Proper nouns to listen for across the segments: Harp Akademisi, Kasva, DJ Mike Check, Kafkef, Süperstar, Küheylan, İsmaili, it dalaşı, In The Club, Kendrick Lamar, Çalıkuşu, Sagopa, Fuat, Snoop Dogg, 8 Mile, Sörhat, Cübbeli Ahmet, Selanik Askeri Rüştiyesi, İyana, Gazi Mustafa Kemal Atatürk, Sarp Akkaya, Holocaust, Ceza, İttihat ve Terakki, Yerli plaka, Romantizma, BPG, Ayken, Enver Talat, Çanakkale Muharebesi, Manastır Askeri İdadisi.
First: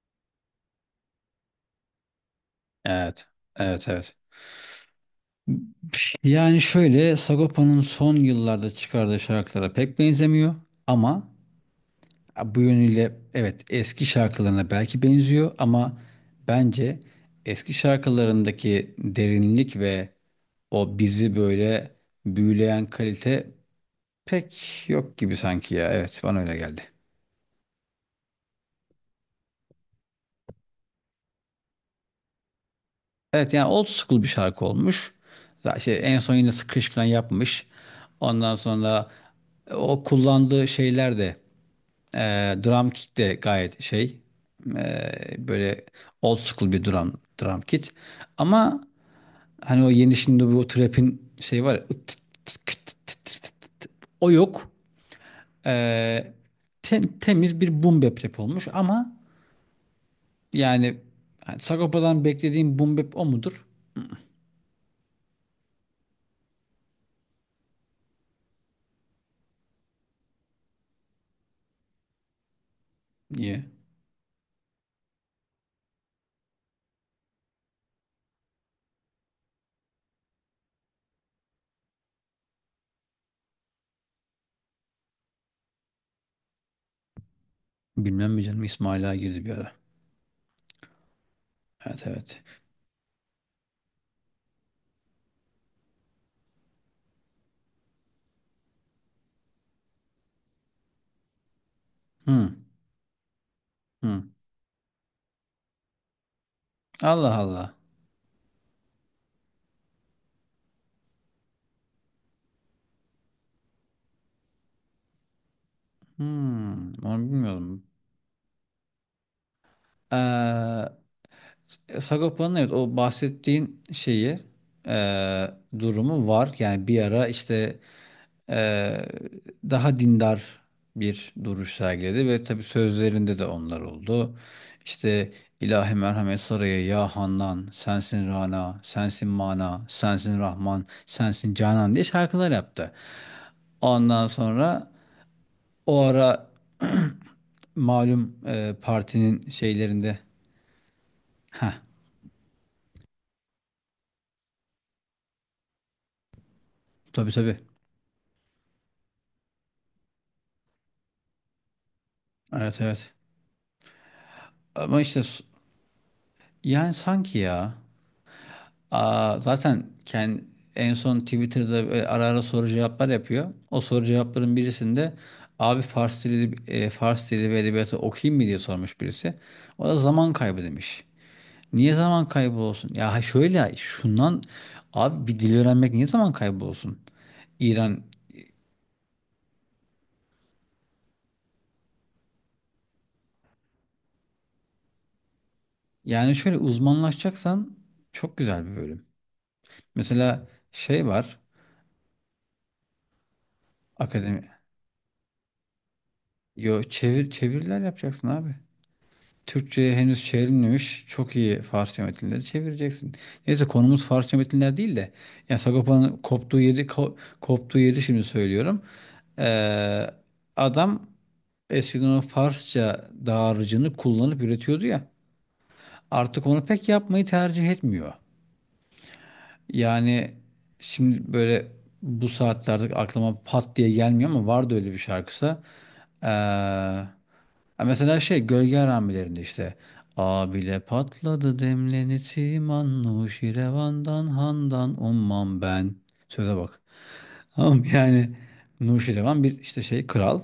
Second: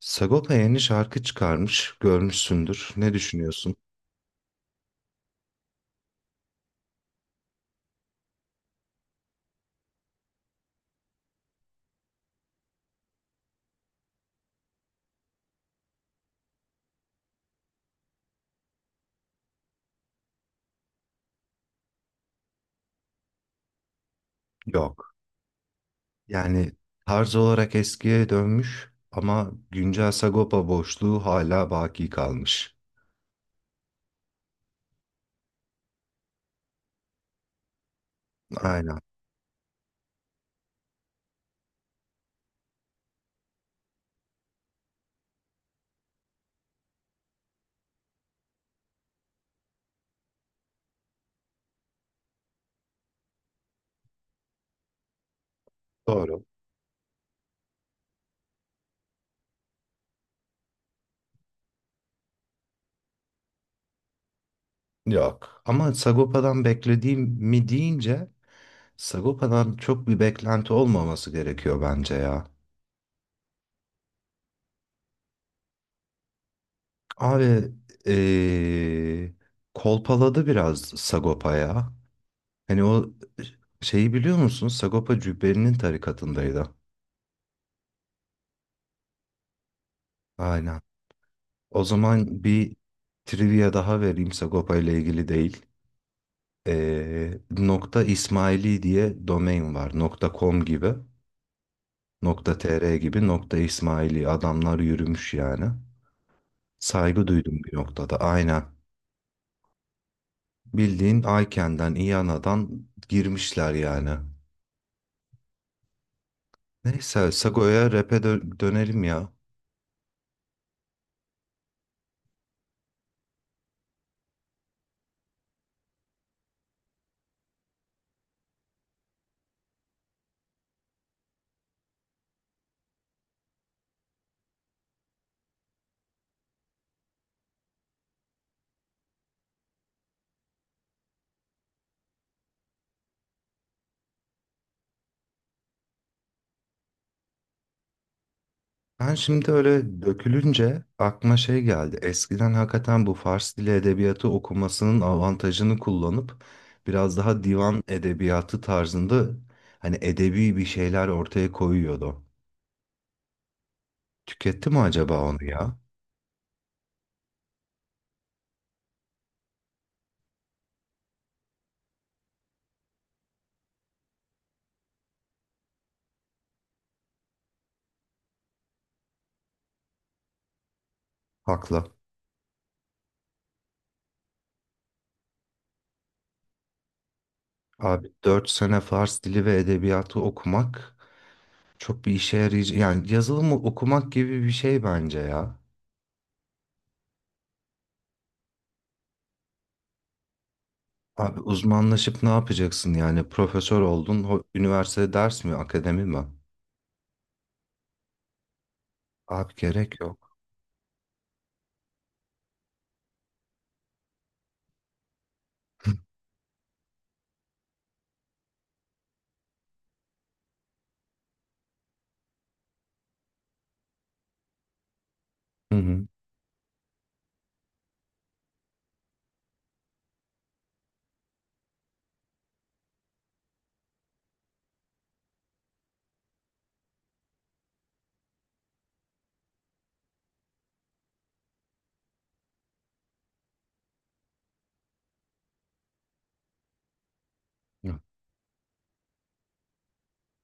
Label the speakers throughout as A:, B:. A: Sagopa yeni şarkı çıkarmış, görmüşsündür. Ne
B: Evet.
A: düşünüyorsun?
B: Evet, evet. Yani şöyle Sagopa'nın son yıllarda çıkardığı şarkılara pek benzemiyor ama bu yönüyle evet eski şarkılarına belki benziyor ama bence eski şarkılarındaki derinlik ve o bizi böyle büyüleyen kalite pek
A: Yok.
B: yok gibi sanki ya. Evet, bana öyle
A: Yani
B: geldi.
A: tarz olarak eskiye dönmüş ama güncel Sagopa boşluğu hala baki kalmış.
B: Evet, yani old school bir şarkı olmuş. Zaten en son yine Scratch falan yapmış. Ondan
A: Aynen.
B: sonra o kullandığı şeyler de drum kit de gayet şey böyle old school bir drum kit. Ama hani o yeni şimdi bu trap'in şey var ya, ıt tıt tıt kıt tıt tıt tıt tıt tıt. O yok. Ee,
A: Doğru.
B: temiz bir boom bap rap olmuş ama yani, hani Sagopa'dan beklediğim boom bap o mudur?
A: Yok. Ama Sagopa'dan beklediğim mi deyince Sagopa'dan çok bir beklenti olmaması gerekiyor bence ya.
B: Niye?
A: Abi eee, kolpaladı biraz Sagopa ya. Hani o şeyi biliyor musun? Sagopa Cübbeli'nin tarikatındaydı.
B: Bilmem mi canım, İsmail'a girdi bir ara.
A: Aynen. O
B: Evet, evet.
A: zaman bir trivia daha vereyim Sagopa ile ilgili değil. Nokta İsmaili diye domain var. Nokta .com gibi, nokta
B: Hmm,
A: .tr gibi, nokta İsmaili.
B: hmm.
A: Adamlar yürümüş yani. Saygı
B: Allah
A: duydum
B: Allah.
A: bir noktada. Aynen. Bildiğin Ayken'den, İyana'dan girmişler yani.
B: Hmm,
A: Neyse
B: onu
A: Sago'ya rap'e dönelim ya.
B: bilmiyorum. E, Sagopa'nın evet o bahsettiğin şeyi e, durumu var. Yani bir ara işte e, daha dindar bir duruş sergiledi ve tabii sözlerinde de onlar oldu. İşte ilahi merhamet saraya ya Handan, sensin Rana, sensin Mana, sensin Rahman, sensin Canan diye şarkılar yaptı. Ondan sonra o ara malum
A: Ben şimdi
B: partinin
A: öyle
B: şeylerinde
A: dökülünce aklıma şey
B: ha
A: geldi. Eskiden hakikaten bu Fars dili edebiyatı okumasının avantajını kullanıp biraz
B: tabii
A: daha
B: tabii
A: divan edebiyatı tarzında hani edebi bir şeyler ortaya koyuyordu.
B: evet evet.
A: Tüketti mi
B: Ama
A: acaba
B: işte
A: onu ya?
B: yani sanki ya zaten kendi, en son Twitter'da böyle ara ara soru cevaplar yapıyor. O soru cevapların birisinde abi Fars dili, Fars dili ve edebiyatı okuyayım mı diye sormuş birisi. O da zaman kaybı demiş.
A: Haklı.
B: Niye zaman kaybı olsun? Ya şöyle şundan abi bir dil öğrenmek niye zaman kaybı olsun? İran
A: Abi dört sene Fars dili ve edebiyatı okumak çok bir işe yarayacak. Yani yazılımı okumak gibi bir şey bence ya.
B: yani şöyle uzmanlaşacaksan çok güzel bir bölüm. Mesela şey var
A: Abi uzmanlaşıp ne yapacaksın yani? Profesör oldun,
B: akademi.
A: üniversitede ders mi, akademi mi?
B: Yo çevir çeviriler yapacaksın abi.
A: Abi
B: Türkçe'ye
A: gerek
B: henüz
A: yok.
B: çevrilmemiş çok iyi Farsça metinleri çevireceksin. Neyse konumuz Farsça metinler değil de yani Sagopa'nın koptuğu yeri koptuğu yeri şimdi söylüyorum. Ee, adam eskiden o Farsça dağarcığını kullanıp üretiyordu ya.
A: Hı hı.
B: Artık onu pek yapmayı tercih etmiyor. Yani şimdi böyle bu saatlerde aklıma pat diye gelmiyor ama vardı öyle bir şarkısı. Ee, Ha, mesela şey gölge haramilerinde işte "Abile patladı demleni timan Nuşi revandan handan ummam ben." Söze bak. Tamam yani Nuşirevan bir işte şey kral.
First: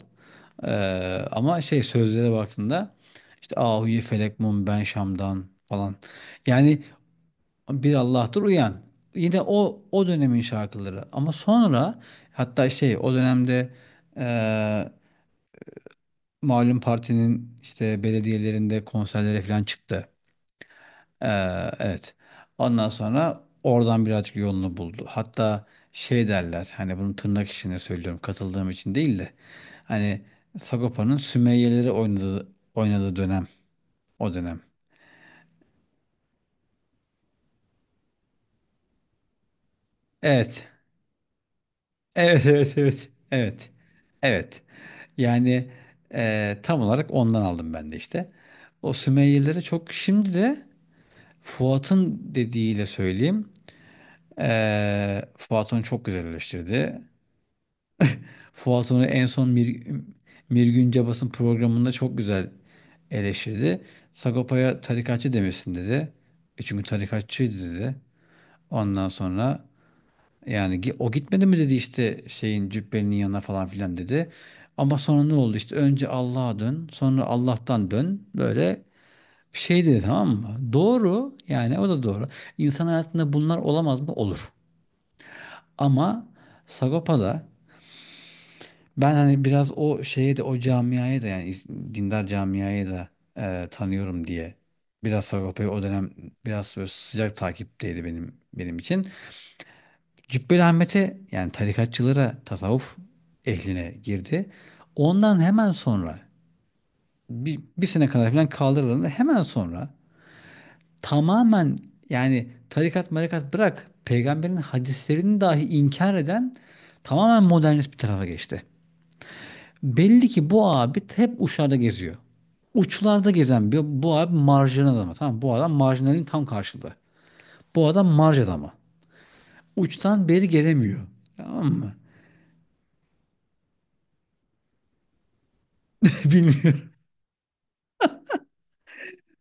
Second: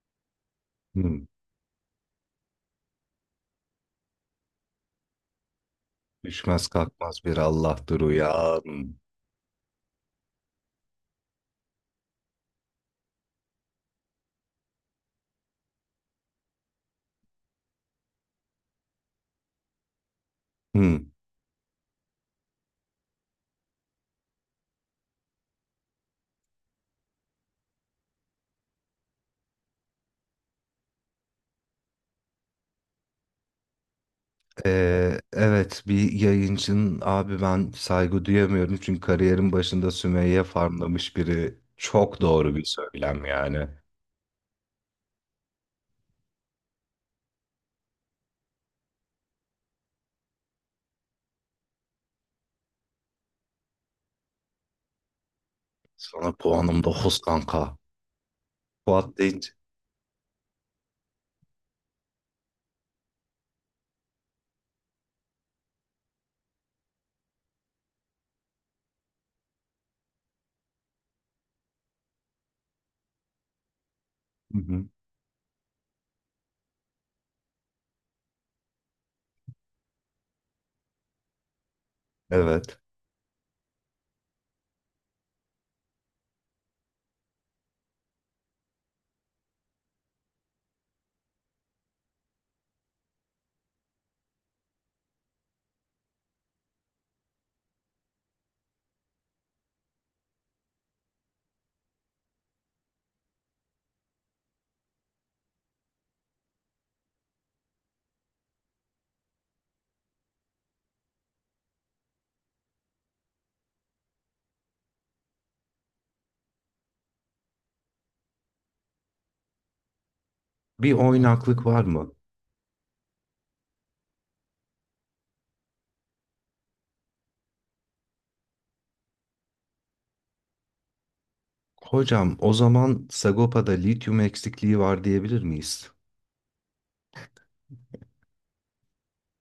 B: Ee,
A: Hı.
B: ama şey sözlere baktığında işte "Ahuyi felek mum ben Şam'dan" falan,
A: Düşmez
B: yani
A: kalkmaz bir
B: bir
A: Allah'tır
B: Allah'tır uyan.
A: uyan.
B: Yine o o dönemin şarkıları. Ama sonra hatta şey o dönemde eee malum partinin işte belediyelerinde konserlere falan çıktı.
A: Hı.
B: Evet. Ondan sonra oradan birazcık yolunu buldu. Hatta şey derler hani bunu tırnak içinde söylüyorum katıldığım için değil de hani Sagopa'nın Sümeyye'leri oynadığı dönem o dönem.
A: Evet, bir yayıncının abi ben saygı duyamıyorum çünkü kariyerin başında Sümeyye
B: Evet.
A: farmlamış biri çok
B: Evet,
A: doğru bir
B: evet, evet,
A: söylem yani.
B: evet, evet. Yani tam olarak ondan aldım ben de işte. O Sümeyyelilere çok şimdi de Fuat'ın dediğiyle söyleyeyim. Fuat onu çok güzel
A: Sana puanım
B: eleştirdi.
A: dokuz kanka.
B: Fuat onu
A: Fuat
B: en son
A: deyince.
B: Mirgün Cabas'ın programında çok güzel eleştirdi. Sagopa'ya tarikatçı demesin dedi. E, çünkü tarikatçıydı dedi. Ondan sonra yani o gitmedi mi dedi işte şeyin cübbenin yanına falan filan dedi.
A: Hı hı.
B: Ama sonra ne oldu işte önce Allah'a dön sonra Allah'tan dön böyle bir şey dedi, tamam mı? Doğru yani o da doğru.
A: Evet.
B: İnsan hayatında bunlar olamaz mı? Olur. Ama Sagopa'da ben hani biraz o şeye de o camiaya da yani dindar camiaya da tanıyorum diye biraz Sagopa'yı o dönem biraz böyle sıcak takipteydi benim için. Cübbeli Ahmet'e yani tarikatçılara, tasavvuf ehline girdi. Ondan hemen sonra bir sene kadar falan kaldırıldı. Hemen sonra tamamen yani tarikat marikat bırak peygamberin hadislerini dahi inkar eden tamamen modernist bir tarafa geçti. Belli ki bu
A: Bir
B: abi hep
A: oynaklık
B: uçlarda
A: var mı?
B: geziyor. Uçlarda gezen bir, bu abi marjinal adamı. Tamam bu adam marjinalin tam karşılığı. Bu adam marj adamı. Uçtan beri gelemiyor. Tamam mı?
A: Hocam o zaman Sagopa'da lityum eksikliği var diyebilir miyiz?
B: Bilmiyorum.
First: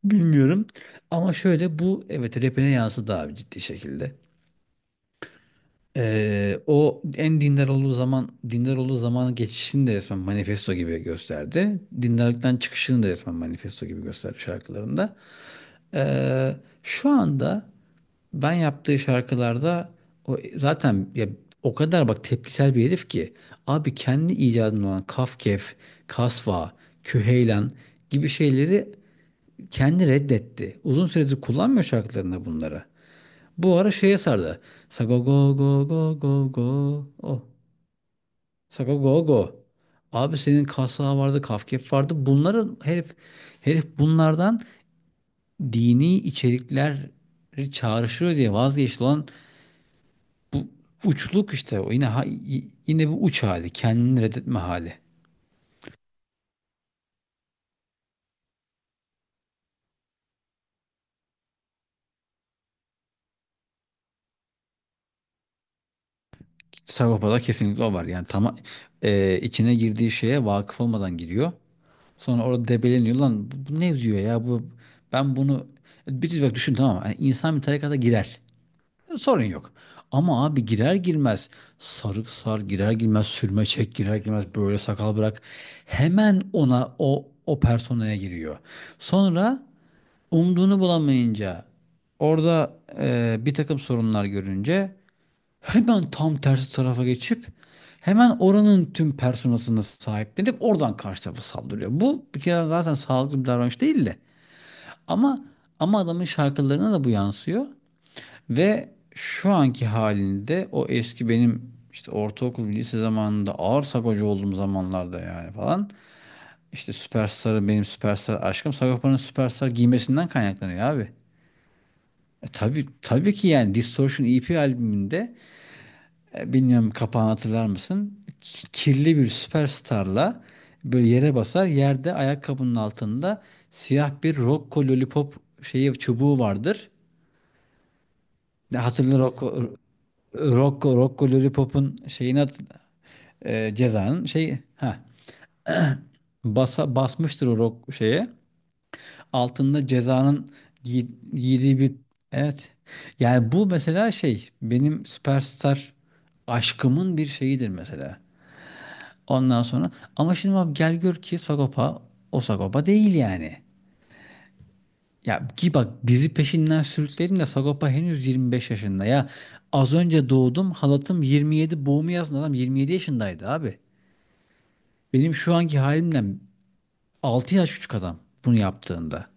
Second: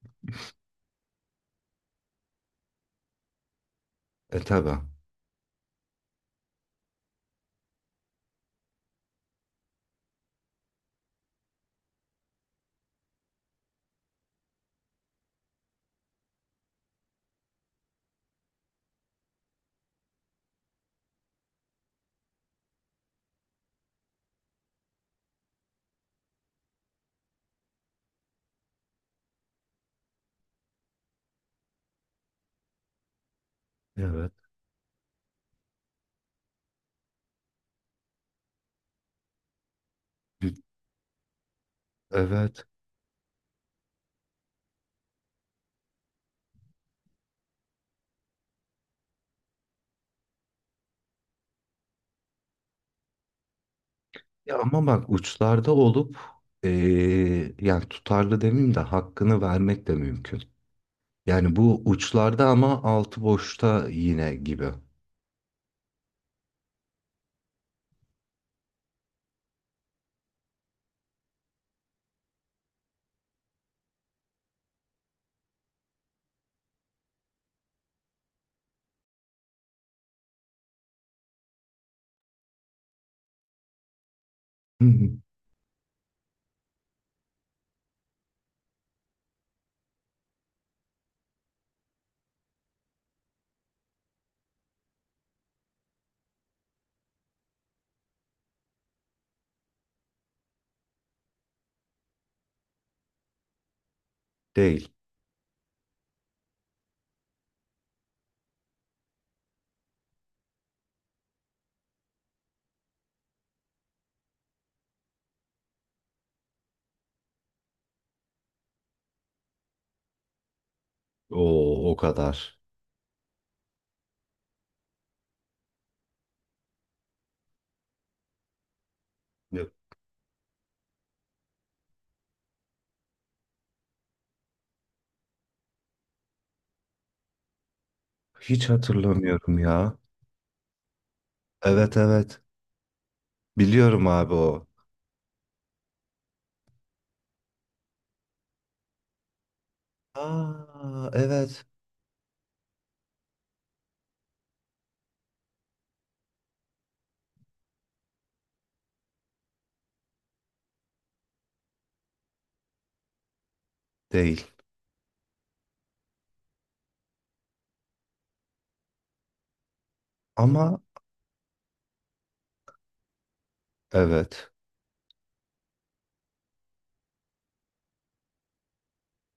B: Bilmiyorum. Ama şöyle bu evet rapine yansıdı abi ciddi şekilde.
A: E tabi.
B: O en dindar olduğu dindar olduğu zamanın geçişini de resmen manifesto gibi gösterdi. Dindarlıktan çıkışını da resmen manifesto gibi gösterdi şarkılarında. Ee, şu anda ben yaptığı şarkılarda o zaten ya o kadar bak tepkisel bir herif ki abi kendi icadında olan Kafkef, Kasva, Küheylan gibi şeyleri kendi reddetti. Uzun süredir kullanmıyor şarkılarında bunları. Bu ara şeye
A: Evet.
B: sardı. Sago go go go go go. Oh. Sago go go. Abi senin kasla vardı, Kafkef vardı.
A: Evet.
B: Bunları herif bunlardan dini içerikleri çağrıştırıyor diye vazgeçti olan bu uçluk işte. O yine yine bu uç hali, kendini
A: Ya
B: reddetme
A: ama
B: hali.
A: bak uçlarda olup yani tutarlı demeyeyim de hakkını vermek de mümkün. Yani bu uçlarda ama altı boşta yine gibi.
B: Sagopa'da kesinlikle o var. Yani tam içine girdiği şeye vakıf olmadan giriyor. Sonra orada debeleniyor. Lan bu ne diyor ya? Bu ben bunu bir bak düşün, tamam mı? Yani insan bir tarikata girer. Sorun yok. Ama abi girer girmez sarık sar, girer girmez sürme çek, girer girmez böyle
A: Hı hı.
B: sakal bırak. Hemen ona o personaya giriyor. Sonra umduğunu bulamayınca orada bir takım sorunlar görünce hemen tam tersi tarafa geçip hemen oranın tüm personasını sahiplenip oradan karşı tarafa saldırıyor. Bu bir kere zaten sağlıklı bir davranış değil de.
A: Değil.
B: Ama adamın şarkılarına da bu yansıyor ve şu anki halinde o eski benim işte ortaokul lise zamanında ağır sagocu olduğum zamanlarda yani falan işte Süperstar'ı benim Süperstar aşkım Sagopa'nın Süperstar giymesinden kaynaklanıyor abi.
A: O o kadar.
B: E tabii ki yani Distortion EP albümünde E, bilmiyorum kapağını hatırlar mısın? Kirli bir
A: Yok.
B: süperstarla böyle yere basar. Yerde ayakkabının altında siyah bir Rocco Lollipop şeyi çubuğu vardır.
A: Hiç
B: Ne hatırla
A: hatırlamıyorum
B: Rocco
A: ya.
B: Rocco Lollipop'un
A: Evet,
B: şeyini
A: evet. Biliyorum
B: cezanın
A: abi
B: şey
A: o.
B: ha basa basmıştır o rock şeye. Altında cezanın giy-
A: Aa evet.
B: giydiği bir evet. Yani bu mesela şey benim süperstar aşkımın bir şeyidir mesela. Ondan sonra ama şimdi abi gel gör ki Sagopa o Sagopa değil yani.
A: Değil.
B: Ya ki bak bizi peşinden sürükledin de Sagopa henüz 25 yaşında ya. Az önce doğdum
A: Ama
B: halatım 27 boğumu yazın adam 27 yaşındaydı abi.
A: evet.
B: Benim şu anki halimden 6 yaş küçük adam bunu yaptığında.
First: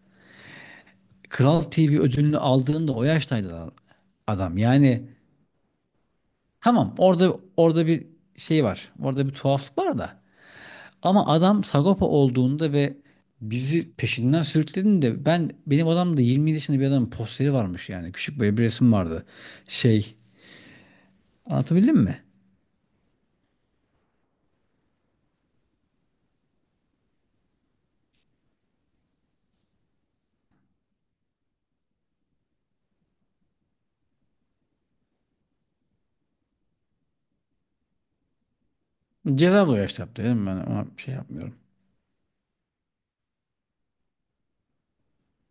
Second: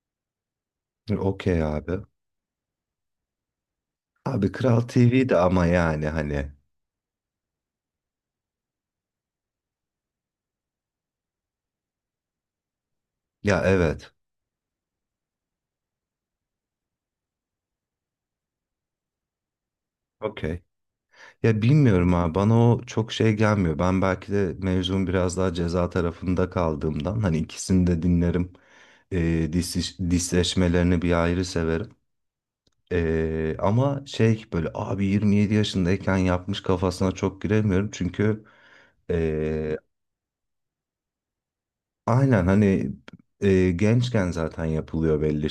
A: Okey
B: Kral TV
A: abi.
B: ödülünü aldığında o yaştaydı adam.
A: Abi
B: Adam
A: Kral
B: yani
A: TV'de ama yani hani.
B: tamam orada bir şey var. Orada bir tuhaflık var da. Ama adam Sagopa olduğunda ve
A: Ya
B: bizi
A: evet.
B: peşinden sürüklediğinde ben benim odamda 20 yaşında bir adamın posteri varmış yani. Küçük böyle bir resim vardı. Şey,
A: Okey. Ya
B: anlatabildim
A: bilmiyorum
B: mi?
A: abi bana o çok şey gelmiyor. Ben belki de mevzum biraz daha ceza tarafında kaldığımdan hani ikisini de dinlerim. Disleşmelerini bir ayrı severim. Ama şey böyle abi 27 yaşındayken yapmış kafasına çok giremiyorum. Çünkü
B: Ceza
A: e,
B: da yaşta yaptı dedim ben ama bir şey yapmıyorum.
A: aynen hani gençken zaten yapılıyor belli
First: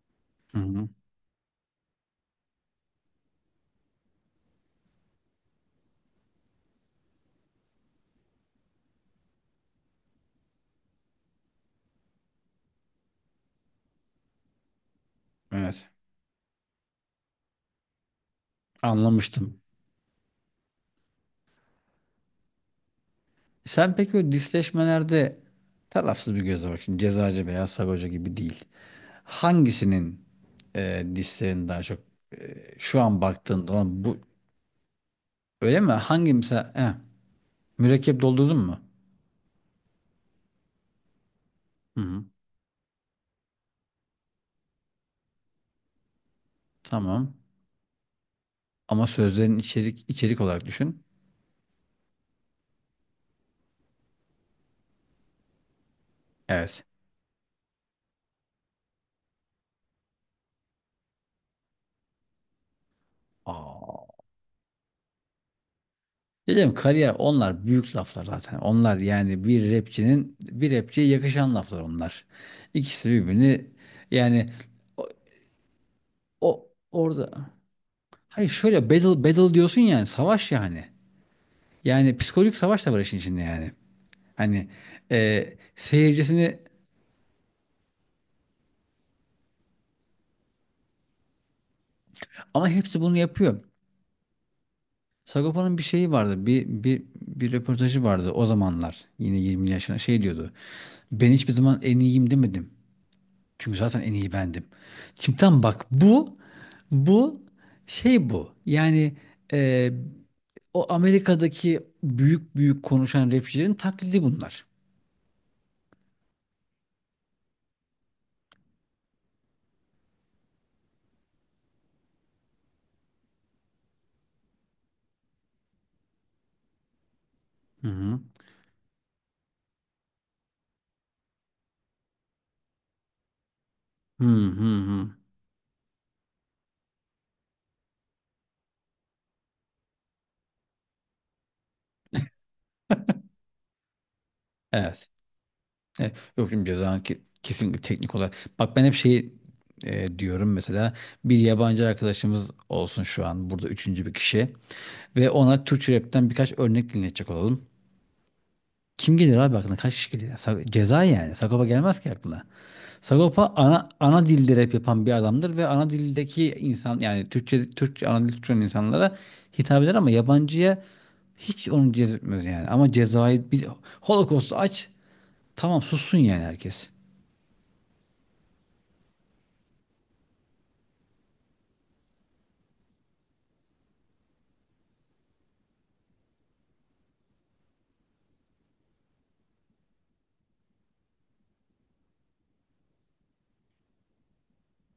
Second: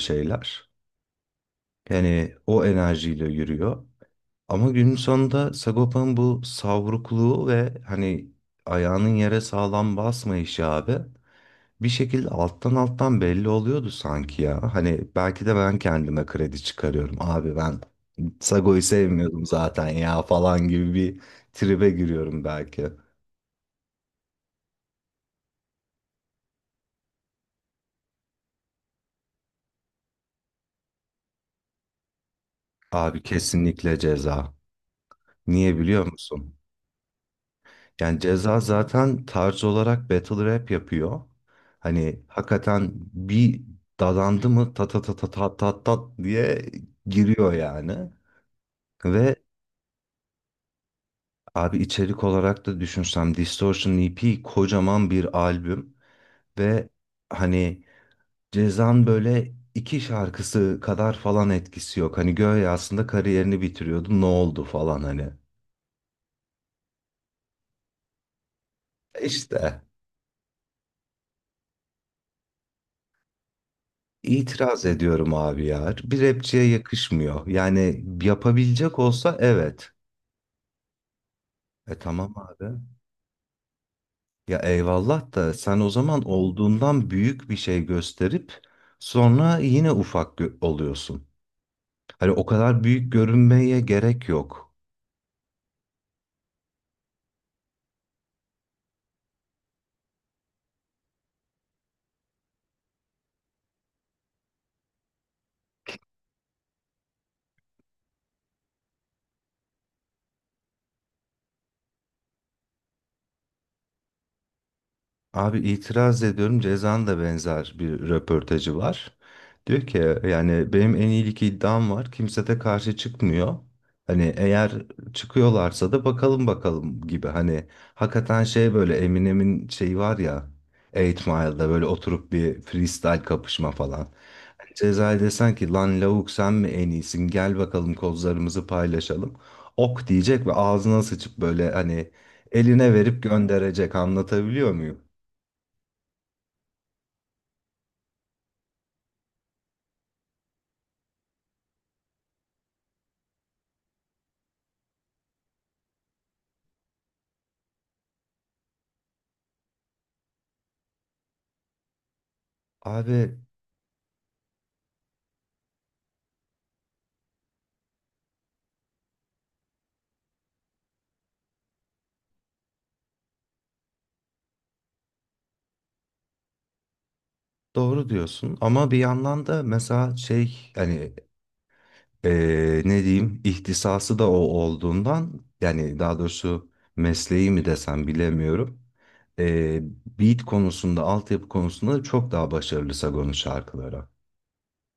B: Hı
A: şeyler.
B: hı.
A: Yani o enerjiyle yürüyor. Ama günün sonunda Sagopa'nın bu savrukluğu ve hani ayağının yere sağlam basmayışı abi bir şekilde alttan alttan belli oluyordu sanki ya. Hani belki de ben
B: Evet.
A: kendime kredi çıkarıyorum. Abi ben Sago'yu sevmiyordum
B: Anlamıştım.
A: zaten ya falan gibi bir tribe giriyorum belki.
B: Sen peki o disleşmelerde tarafsız bir gözle bak şimdi cezacı veya sagoca gibi değil. Hangisinin dislerini daha çok şu an
A: Abi
B: baktığında
A: kesinlikle
B: olan bu
A: ceza. Niye
B: öyle mi?
A: biliyor
B: Hangi
A: musun?
B: mesela
A: Yani
B: mürekkep doldurdun
A: Ceza
B: mu?
A: zaten tarz olarak battle rap yapıyor.
B: Hı
A: Hani
B: hı.
A: hakikaten bir dadandı mı ta ta ta ta ta ta ta diye
B: Tamam.
A: giriyor yani.
B: Ama
A: Ve
B: sözlerin içerik olarak düşün.
A: abi içerik olarak da düşünsem Distortion EP kocaman bir albüm
B: Evet.
A: ve hani Ceza'nın böyle iki şarkısı kadar falan etkisi yok. Hani Göğe aslında kariyerini
B: Aa.
A: bitiriyordu ne oldu falan hani.
B: Dedim kariyer, onlar büyük laflar zaten. Onlar yani bir
A: İşte.
B: rapçinin bir rapçiye yakışan laflar onlar. İkisi birbirini yani
A: İtiraz
B: o,
A: ediyorum abi ya. Bir rapçiye
B: orada
A: yakışmıyor. Yani
B: hayır şöyle
A: yapabilecek
B: battle
A: olsa
B: diyorsun
A: evet.
B: yani savaş yani.
A: E
B: Yani
A: tamam
B: psikolojik
A: abi.
B: savaş da var işin içinde yani.
A: Ya
B: Hani
A: eyvallah
B: e,
A: da sen o zaman
B: seyircisini
A: olduğundan büyük bir şey gösterip sonra yine ufak oluyorsun. Hani o
B: ama
A: kadar
B: hepsi
A: büyük
B: bunu yapıyor.
A: görünmeye gerek yok.
B: Sagopa'nın bir şeyi vardı. Bir röportajı vardı o zamanlar. Yine 20 yaşına şey diyordu. Ben hiçbir zaman en iyiyim demedim. Çünkü zaten en iyi bendim. Şimdi tam bak bu şey bu. Yani e, o Amerika'daki büyük büyük konuşan rapçilerin taklidi bunlar.
A: Abi itiraz ediyorum. Ceza'nın da benzer bir röportajı var. Diyor ki yani benim en iyilik iddiam var. Kimse de karşı çıkmıyor. Hani eğer çıkıyorlarsa da bakalım bakalım gibi. Hani
B: Hı hı.
A: hakikaten şey böyle Eminem'in şeyi var ya 8 Mile'da böyle oturup bir freestyle kapışma falan.
B: Hı hı
A: Hani
B: hı.
A: Ceza'ya desen ki lan lavuk sen mi en iyisin gel bakalım kozlarımızı paylaşalım. Ok diyecek ve ağzına sıçıp böyle hani eline verip gönderecek anlatabiliyor muyum?
B: Evet. Evet. Yok şimdi cezanın kesinlikle teknik olarak. Bak ben hep şey diyorum mesela bir yabancı arkadaşımız olsun şu an burada üçüncü bir kişi ve ona Türkçe rapten birkaç örnek dinletecek olalım. Kim gelir abi aklına? Kaç kişi gelir ya? Ceza yani. Sagopa gelmez ki aklına.
A: Abi
B: Sagopa ana dilde rap yapan bir adamdır ve ana dildeki insan yani Türkçe ana dil Türkçe olan insanlara hitap eder ama yabancıya hiç onu cezbetmez yani. Ama cezayı bir Holocaust'u aç. Tamam sussun yani herkes.
A: doğru diyorsun ama bir yandan da mesela şey hani ne diyeyim ihtisası da o olduğundan yani daha doğrusu mesleği mi desem bilemiyorum. Eee Beat konusunda altyapı konusunda da çok daha başarılı Sagon'un şarkıları.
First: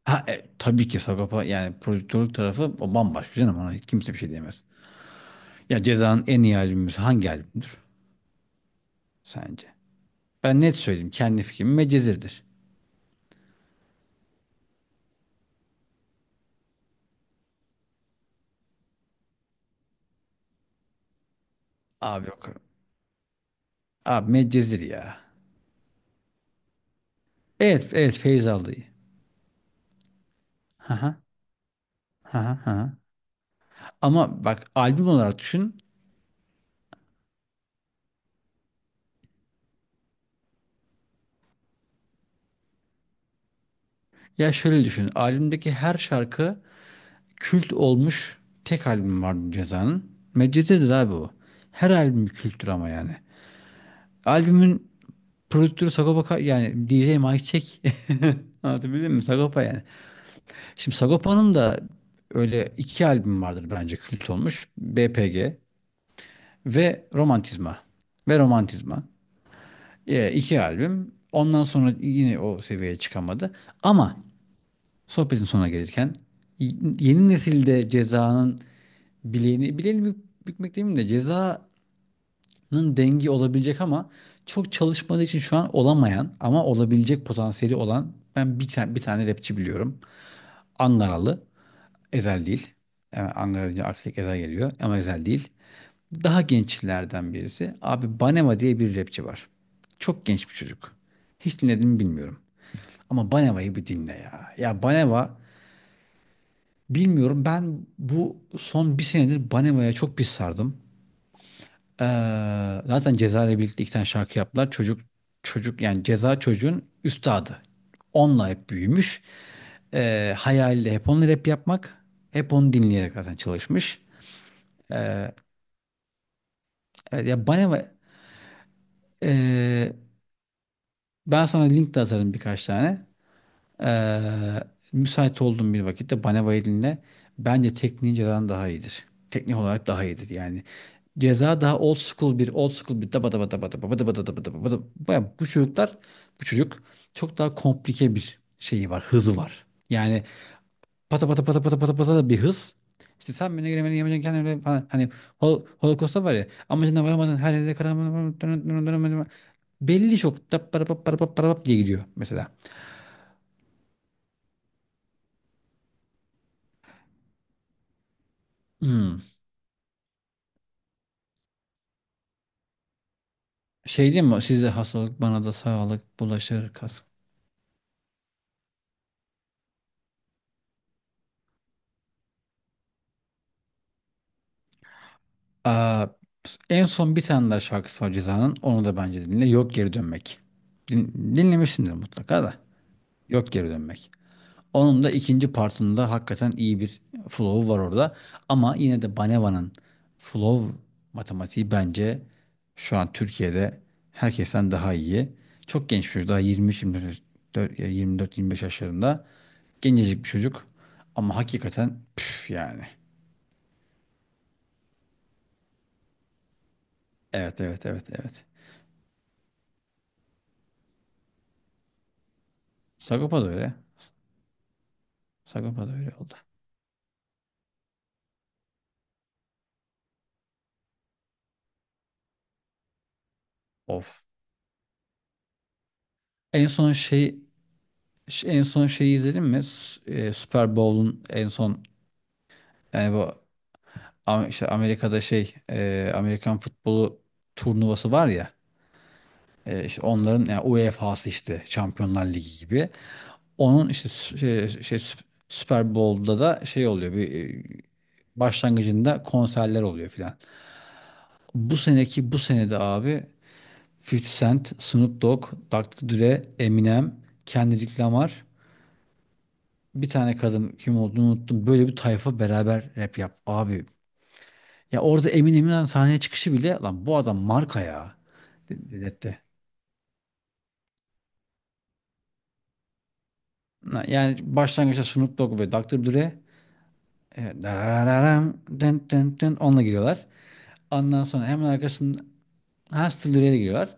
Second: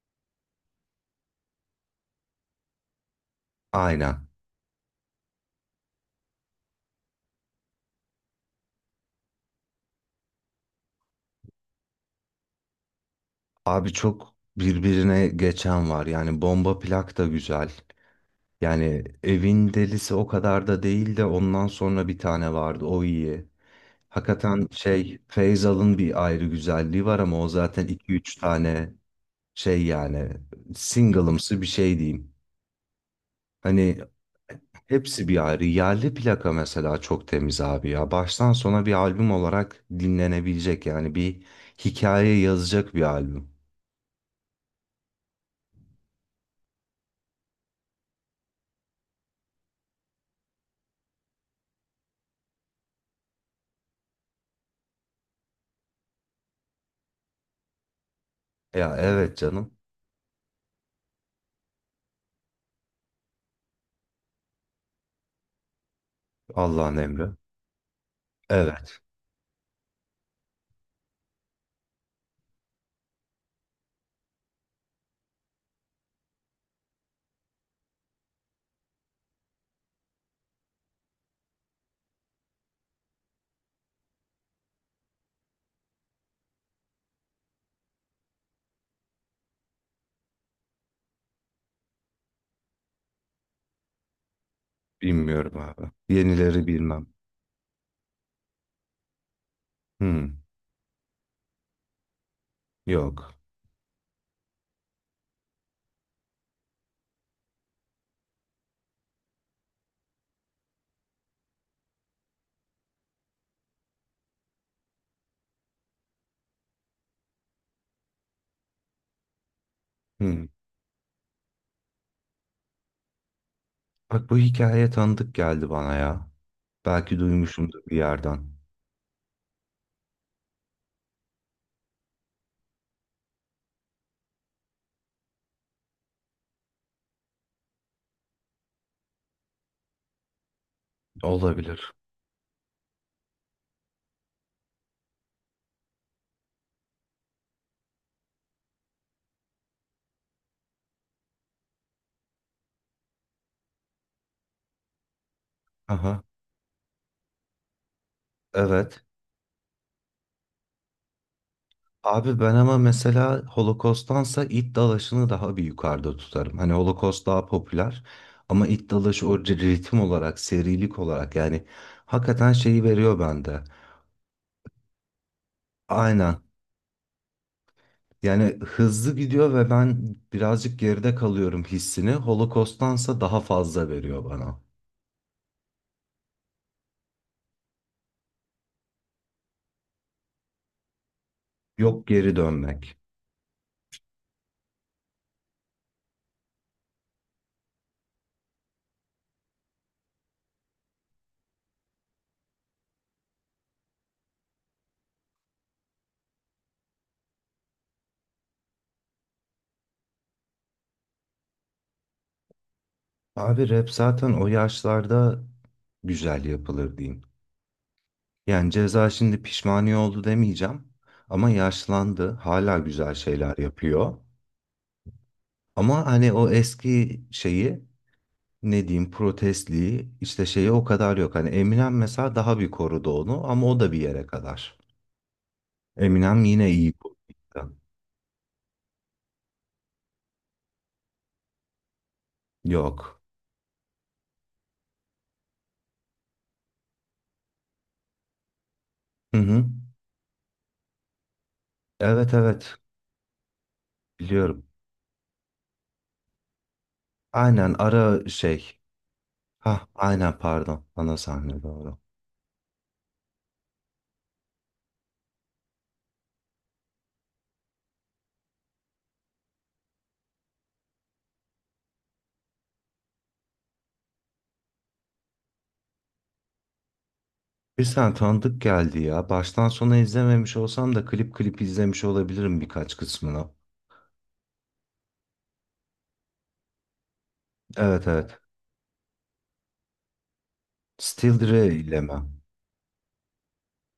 B: Ha, tabii ki Sagopa yani prodüktörlük tarafı o bambaşka canım, ona kimse bir
A: Aynen.
B: şey diyemez. Ya Ceza'nın en iyi albümü hangi albümdür sence? Ben net söyleyeyim, kendi fikrim Medcezir'dir.
A: Abi çok birbirine geçen var yani bomba plak da güzel. Yani evin delisi o kadar da değil de ondan sonra bir
B: Abi yok.
A: tane vardı o iyi.
B: Abi
A: Hakikaten
B: Medcezir ya.
A: şey Feyzal'ın bir ayrı güzelliği var ama o zaten
B: Evet,
A: iki
B: evet
A: üç
B: Feyz aldı.
A: tane şey yani
B: Haha,
A: single'ımsı bir şey diyeyim.
B: haha, haha.
A: Hani
B: Ama bak albüm
A: hepsi
B: olarak
A: bir ayrı.
B: düşün.
A: Yerli plaka mesela çok temiz abi ya. Baştan sona bir albüm olarak dinlenebilecek yani bir hikaye yazacak bir albüm.
B: Ya şöyle düşün. Albümdeki her şarkı kült olmuş tek albüm vardı Ceza'nın. Medcezir'dir abi o. Her albüm bir kültür ama yani. Albümün prodüktörü Sagopa yani DJ Mike Check.
A: Ya
B: Anlatabildim mi?
A: evet
B: Sagopa
A: canım.
B: yani. Şimdi Sagopa'nın da öyle iki albüm vardır bence kült olmuş. BPG
A: Allah'ın
B: ve
A: emri.
B: Romantizma. Ve
A: Evet.
B: Romantizma. E, iki albüm. Ondan sonra yine o seviyeye çıkamadı. Ama sohbetin sonuna gelirken y- yeni nesilde Ceza'nın bileğini, bükmek demeyeyim de Ceza'nın dengi olabilecek ama çok çalışmadığı için şu an olamayan ama olabilecek potansiyeli olan ben bir tane rapçi biliyorum. Angaralı. Ezel değil. Yani Ankara deyince artık Ezel geliyor ama Ezel değil.
A: Bilmiyorum abi.
B: Daha
A: Yenileri bilmem.
B: gençlerden birisi. Abi Banema diye bir rapçi var. Çok
A: Hmm,
B: genç bir çocuk. Hiç dinledim mi bilmiyorum. Ama
A: yok.
B: Baneva'yı bir dinle ya. Ya Baneva bilmiyorum, ben bu son bir senedir Baneva'ya çok bir sardım. Zaten Ceza ile birlikte iki tane şarkı yaptılar. Çocuk yani Ceza çocuğun üstadı. Onunla hep büyümüş.
A: Hmm.
B: Hayali de hep onunla rap yapmak. Hep onu dinleyerek zaten çalışmış.
A: Bak bu hikaye tanıdık geldi bana ya. Belki
B: Evet, ya Baneva
A: duymuşumdur bir yerden.
B: e, ben sana link de atarım birkaç tane. Ee, müsait olduğum bir vakitte bana violinle bence tekniğin cezadan daha iyidir. Teknik olarak daha iyidir yani. Ceza daha
A: Olabilir.
B: old school bir daba daba daba daba daba daba daba daba daba. Baya bu çocuklar bu çocuk çok daha komplike bir şeyi var hızı var. Yani pata pata pata pata pata pata da bir hız. İşte sen beni giremedin yemeyeceksin kendin öyle falan. Hani
A: Aha,
B: Holocaust'ta var ya, amacına varamadın, her yerde
A: evet.
B: karamadın belli, çok da para para para para diye gidiyor
A: Abi
B: mesela.
A: ben ama mesela Holocaust'tansa it dalaşını daha bir yukarıda tutarım. Hani Holocaust daha popüler ama it
B: Hmm.
A: dalaşı o ritim olarak, serilik olarak yani hakikaten şeyi veriyor bende.
B: Şey değil mi? Size hastalık bana da sağlık
A: Aynen.
B: bulaşır kas.
A: Yani hızlı gidiyor ve ben birazcık geride kalıyorum hissini. Holocaust'tansa daha fazla veriyor bana.
B: Aa, en son bir tane daha şarkısı var Ceza'nın. Onu da bence dinle. Yok Geri Dönmek. Dinlemişsindir
A: Yok geri
B: mutlaka da.
A: dönmek.
B: Yok Geri Dönmek. Onun da ikinci partında hakikaten iyi bir flow var orada. Ama yine de Baneva'nın flow matematiği bence şu an Türkiye'de herkesten daha iyi. Çok genç bir çocuk daha, 23-24 ya 24-25 yaşlarında. Gencecik bir çocuk ama hakikaten püf yani.
A: Abi rap zaten o yaşlarda güzel yapılır diyeyim.
B: Evet, evet, evet, evet.
A: Yani Ceza şimdi pişmaniye oldu demeyeceğim ama yaşlandı, hala güzel
B: Sagopa da
A: şeyler
B: öyle.
A: yapıyor.
B: Sagopa da
A: Ama
B: öyle
A: hani
B: oldu.
A: o eski şeyi ne diyeyim protestliği işte şeyi o kadar yok. Hani Eminem mesela daha bir korudu onu ama o da bir
B: Of.
A: yere kadar. Eminem
B: En
A: yine iyi
B: son
A: korudu.
B: şey en son şeyi izledin mi? Super Bowl'un en son, yani
A: Yok.
B: bu, işte Amerika'da Amerikan futbolu turnuvası var ya,
A: Hı hı.
B: işte onların yani UEFA'sı, işte Şampiyonlar
A: Evet,
B: Ligi
A: evet
B: gibi. Onun işte sü-
A: biliyorum.
B: şey, şey Sü- Super Bowl'da da şey oluyor, bir e,
A: Aynen ara şey.
B: başlangıcında konserler
A: Ha
B: oluyor filan.
A: aynen pardon ana sahne
B: Bu
A: doğru.
B: seneki, bu senede abi, 50 Cent, Snoop Dogg, Doktor Dre, Eminem, Kendrick Lamar, bir tane kadın kim olduğunu unuttum. Böyle bir tayfa beraber rap yap. Abi, ya orada Eminem'in sahneye çıkışı bile, "Lan, bu adam marka
A: Bir sen
B: ya,"
A: tanıdık geldi ya.
B: dedirtti.
A: Baştan sona izlememiş olsam da klip klip izlemiş olabilirim birkaç kısmını.
B: Yani başlangıçta Snoop Dogg ve Doktor Dre,
A: Evet, evet.
B: dararararam, dın dın dın, onunla giriyorlar. Ondan
A: Still
B: sonra hemen
A: Dre ile mi?
B: arkasından, ha, Still Dre'yle giriyorlar.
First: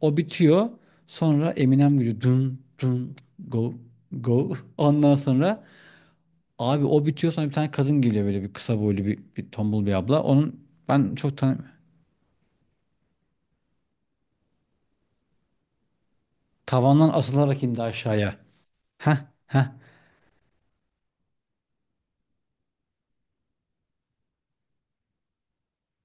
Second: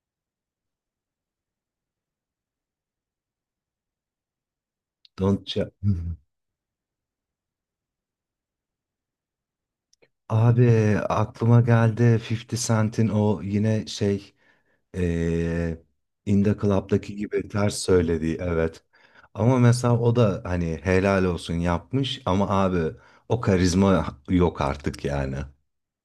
B: O bitiyor. Sonra Eminem giriyor. Dun dun go go. Ondan
A: Don't
B: sonra
A: Cha-
B: abi o bitiyor, sonra bir tane kadın geliyor, böyle bir kısa boylu, bir tombul bir abla. Onun
A: Abi
B: ben çok
A: aklıma geldi 50 Cent'in o yine şey eee In The
B: tavandan
A: Club'daki gibi
B: asılarak
A: ters
B: indi aşağıya.
A: söylediği evet.
B: Heh,
A: Ama
B: heh.
A: mesela o da hani helal olsun yapmış ama abi o karizma yok artık yani.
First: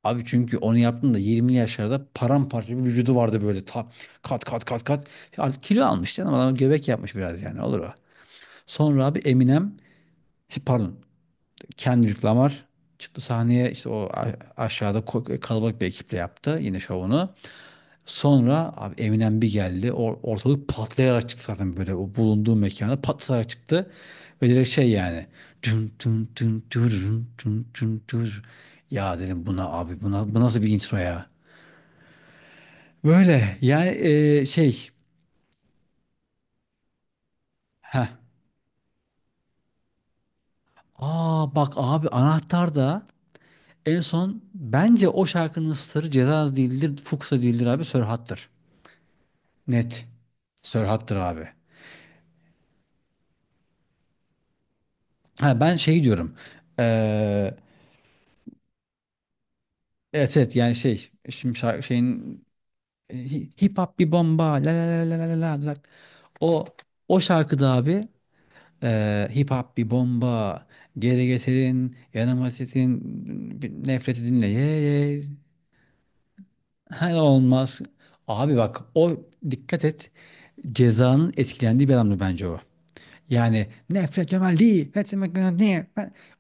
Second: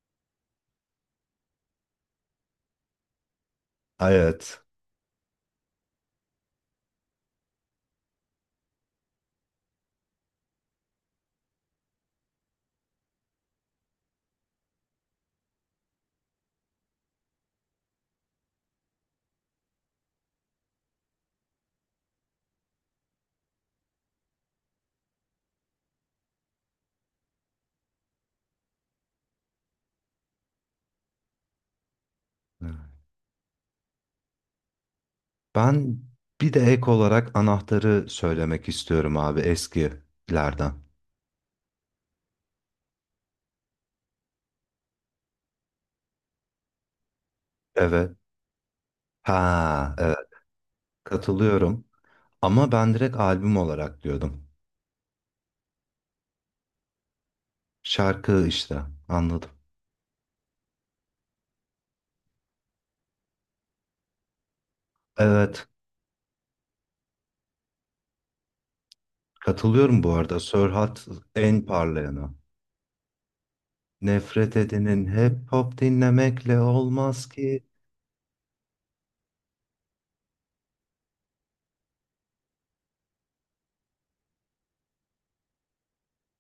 B: Abi çünkü onu yaptığımda 20'li yaşlarda, paramparça bir vücudu vardı, böyle ta, kat
A: Evet.
B: kat kat kat. Artık kilo almış canım adam, göbek yapmış biraz, yani olur o. Sonra abi Eminem, pardon, Kendrick Lamar çıktı sahneye, işte o, aşağıda kalabalık bir ekiple yaptı yine şovunu. Sonra abi Eminem bir geldi, ortalık patlayarak çıktı, zaten böyle o bulunduğu mekana patlayarak çıktı. Ve direkt şey yani, tüm tüm tüm tüm tüm tüm tüm. Ya dedim, "Buna abi, buna, bu nasıl bir intro ya?" Böyle yani e, şey
A: Ben bir de ek olarak anahtarı
B: heh.
A: söylemek istiyorum abi eskilerden.
B: Aa bak abi, anahtar da en son, bence o şarkının sırrı Ceza değildir, Fuchsia değildir, abi
A: Evet.
B: Sörhat'tır.
A: Ha,
B: Net.
A: evet.
B: Sörhat'tır abi.
A: Katılıyorum. Ama ben direkt albüm olarak diyordum.
B: Ha, ben şey diyorum. Eee
A: Şarkı işte. Anladım.
B: evet, evet, yani şey şimdi, şarkı şeyin, hip hop bir bomba, la la la la la la
A: Evet.
B: la. O o şarkıda abi, hip hop bir
A: Katılıyorum bu arada.
B: bomba
A: Sörhat
B: geri
A: en
B: getirin
A: parlayanı.
B: yanıma, sitin nefreti dinle,
A: Nefret
B: ye
A: edinin
B: ye.
A: hep hop dinlemekle
B: He,
A: olmaz ki.
B: olmaz. Abi bak, o, dikkat et. Ceza'nın etkilendiği bir adamdı bence o. Yani nefret temelli, nefret temelli,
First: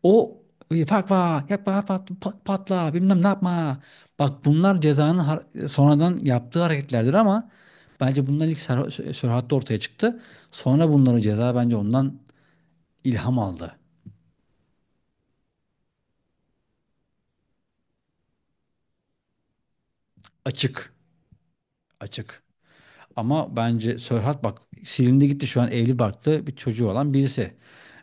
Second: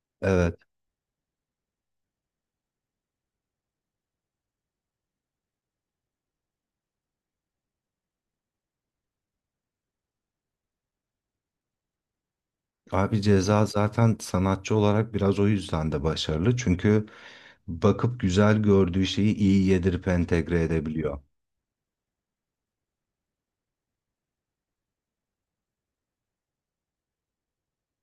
B: o
A: Evet.
B: fakva, yapma, pat, patla, bilmem ne yapma. Bak bunlar Ceza'nın sonradan yaptığı hareketlerdir, ama bence bunlar ilk Serhat'ta ortaya çıktı. Sonra bunların Ceza bence ondan
A: Abi
B: ilham
A: Ceza
B: aldı.
A: zaten sanatçı olarak biraz o yüzden de başarılı. Çünkü bakıp güzel gördüğü şeyi iyi yedirip entegre
B: Açık,
A: edebiliyor.
B: açık. Ama bence Sörhat bak, silindi gitti, şu an evli barklı bir çocuğu olan birisi.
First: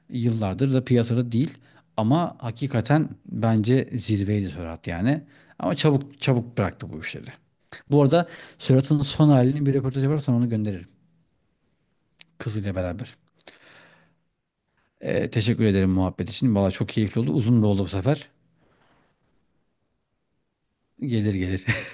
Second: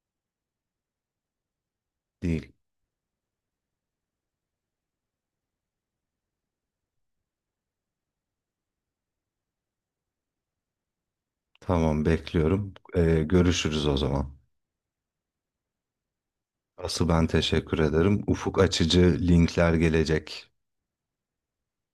B: Yıllardır da piyasada değil. Ama
A: Değil.
B: hakikaten bence zirveydi Sörhat yani. Ama çabuk çabuk bıraktı bu işleri. Bu arada Sörhat'ın son halini, bir röportaj yaparsan onu gönderirim.
A: Tamam bekliyorum.
B: Kızıyla beraber.
A: Görüşürüz o zaman.
B: Teşekkür ederim muhabbet için. Valla çok
A: Asıl
B: keyifli
A: ben
B: oldu. Uzun da
A: teşekkür
B: oldu bu
A: ederim.
B: sefer.
A: Ufuk açıcı linkler gelecek.
B: Gelir, gelir.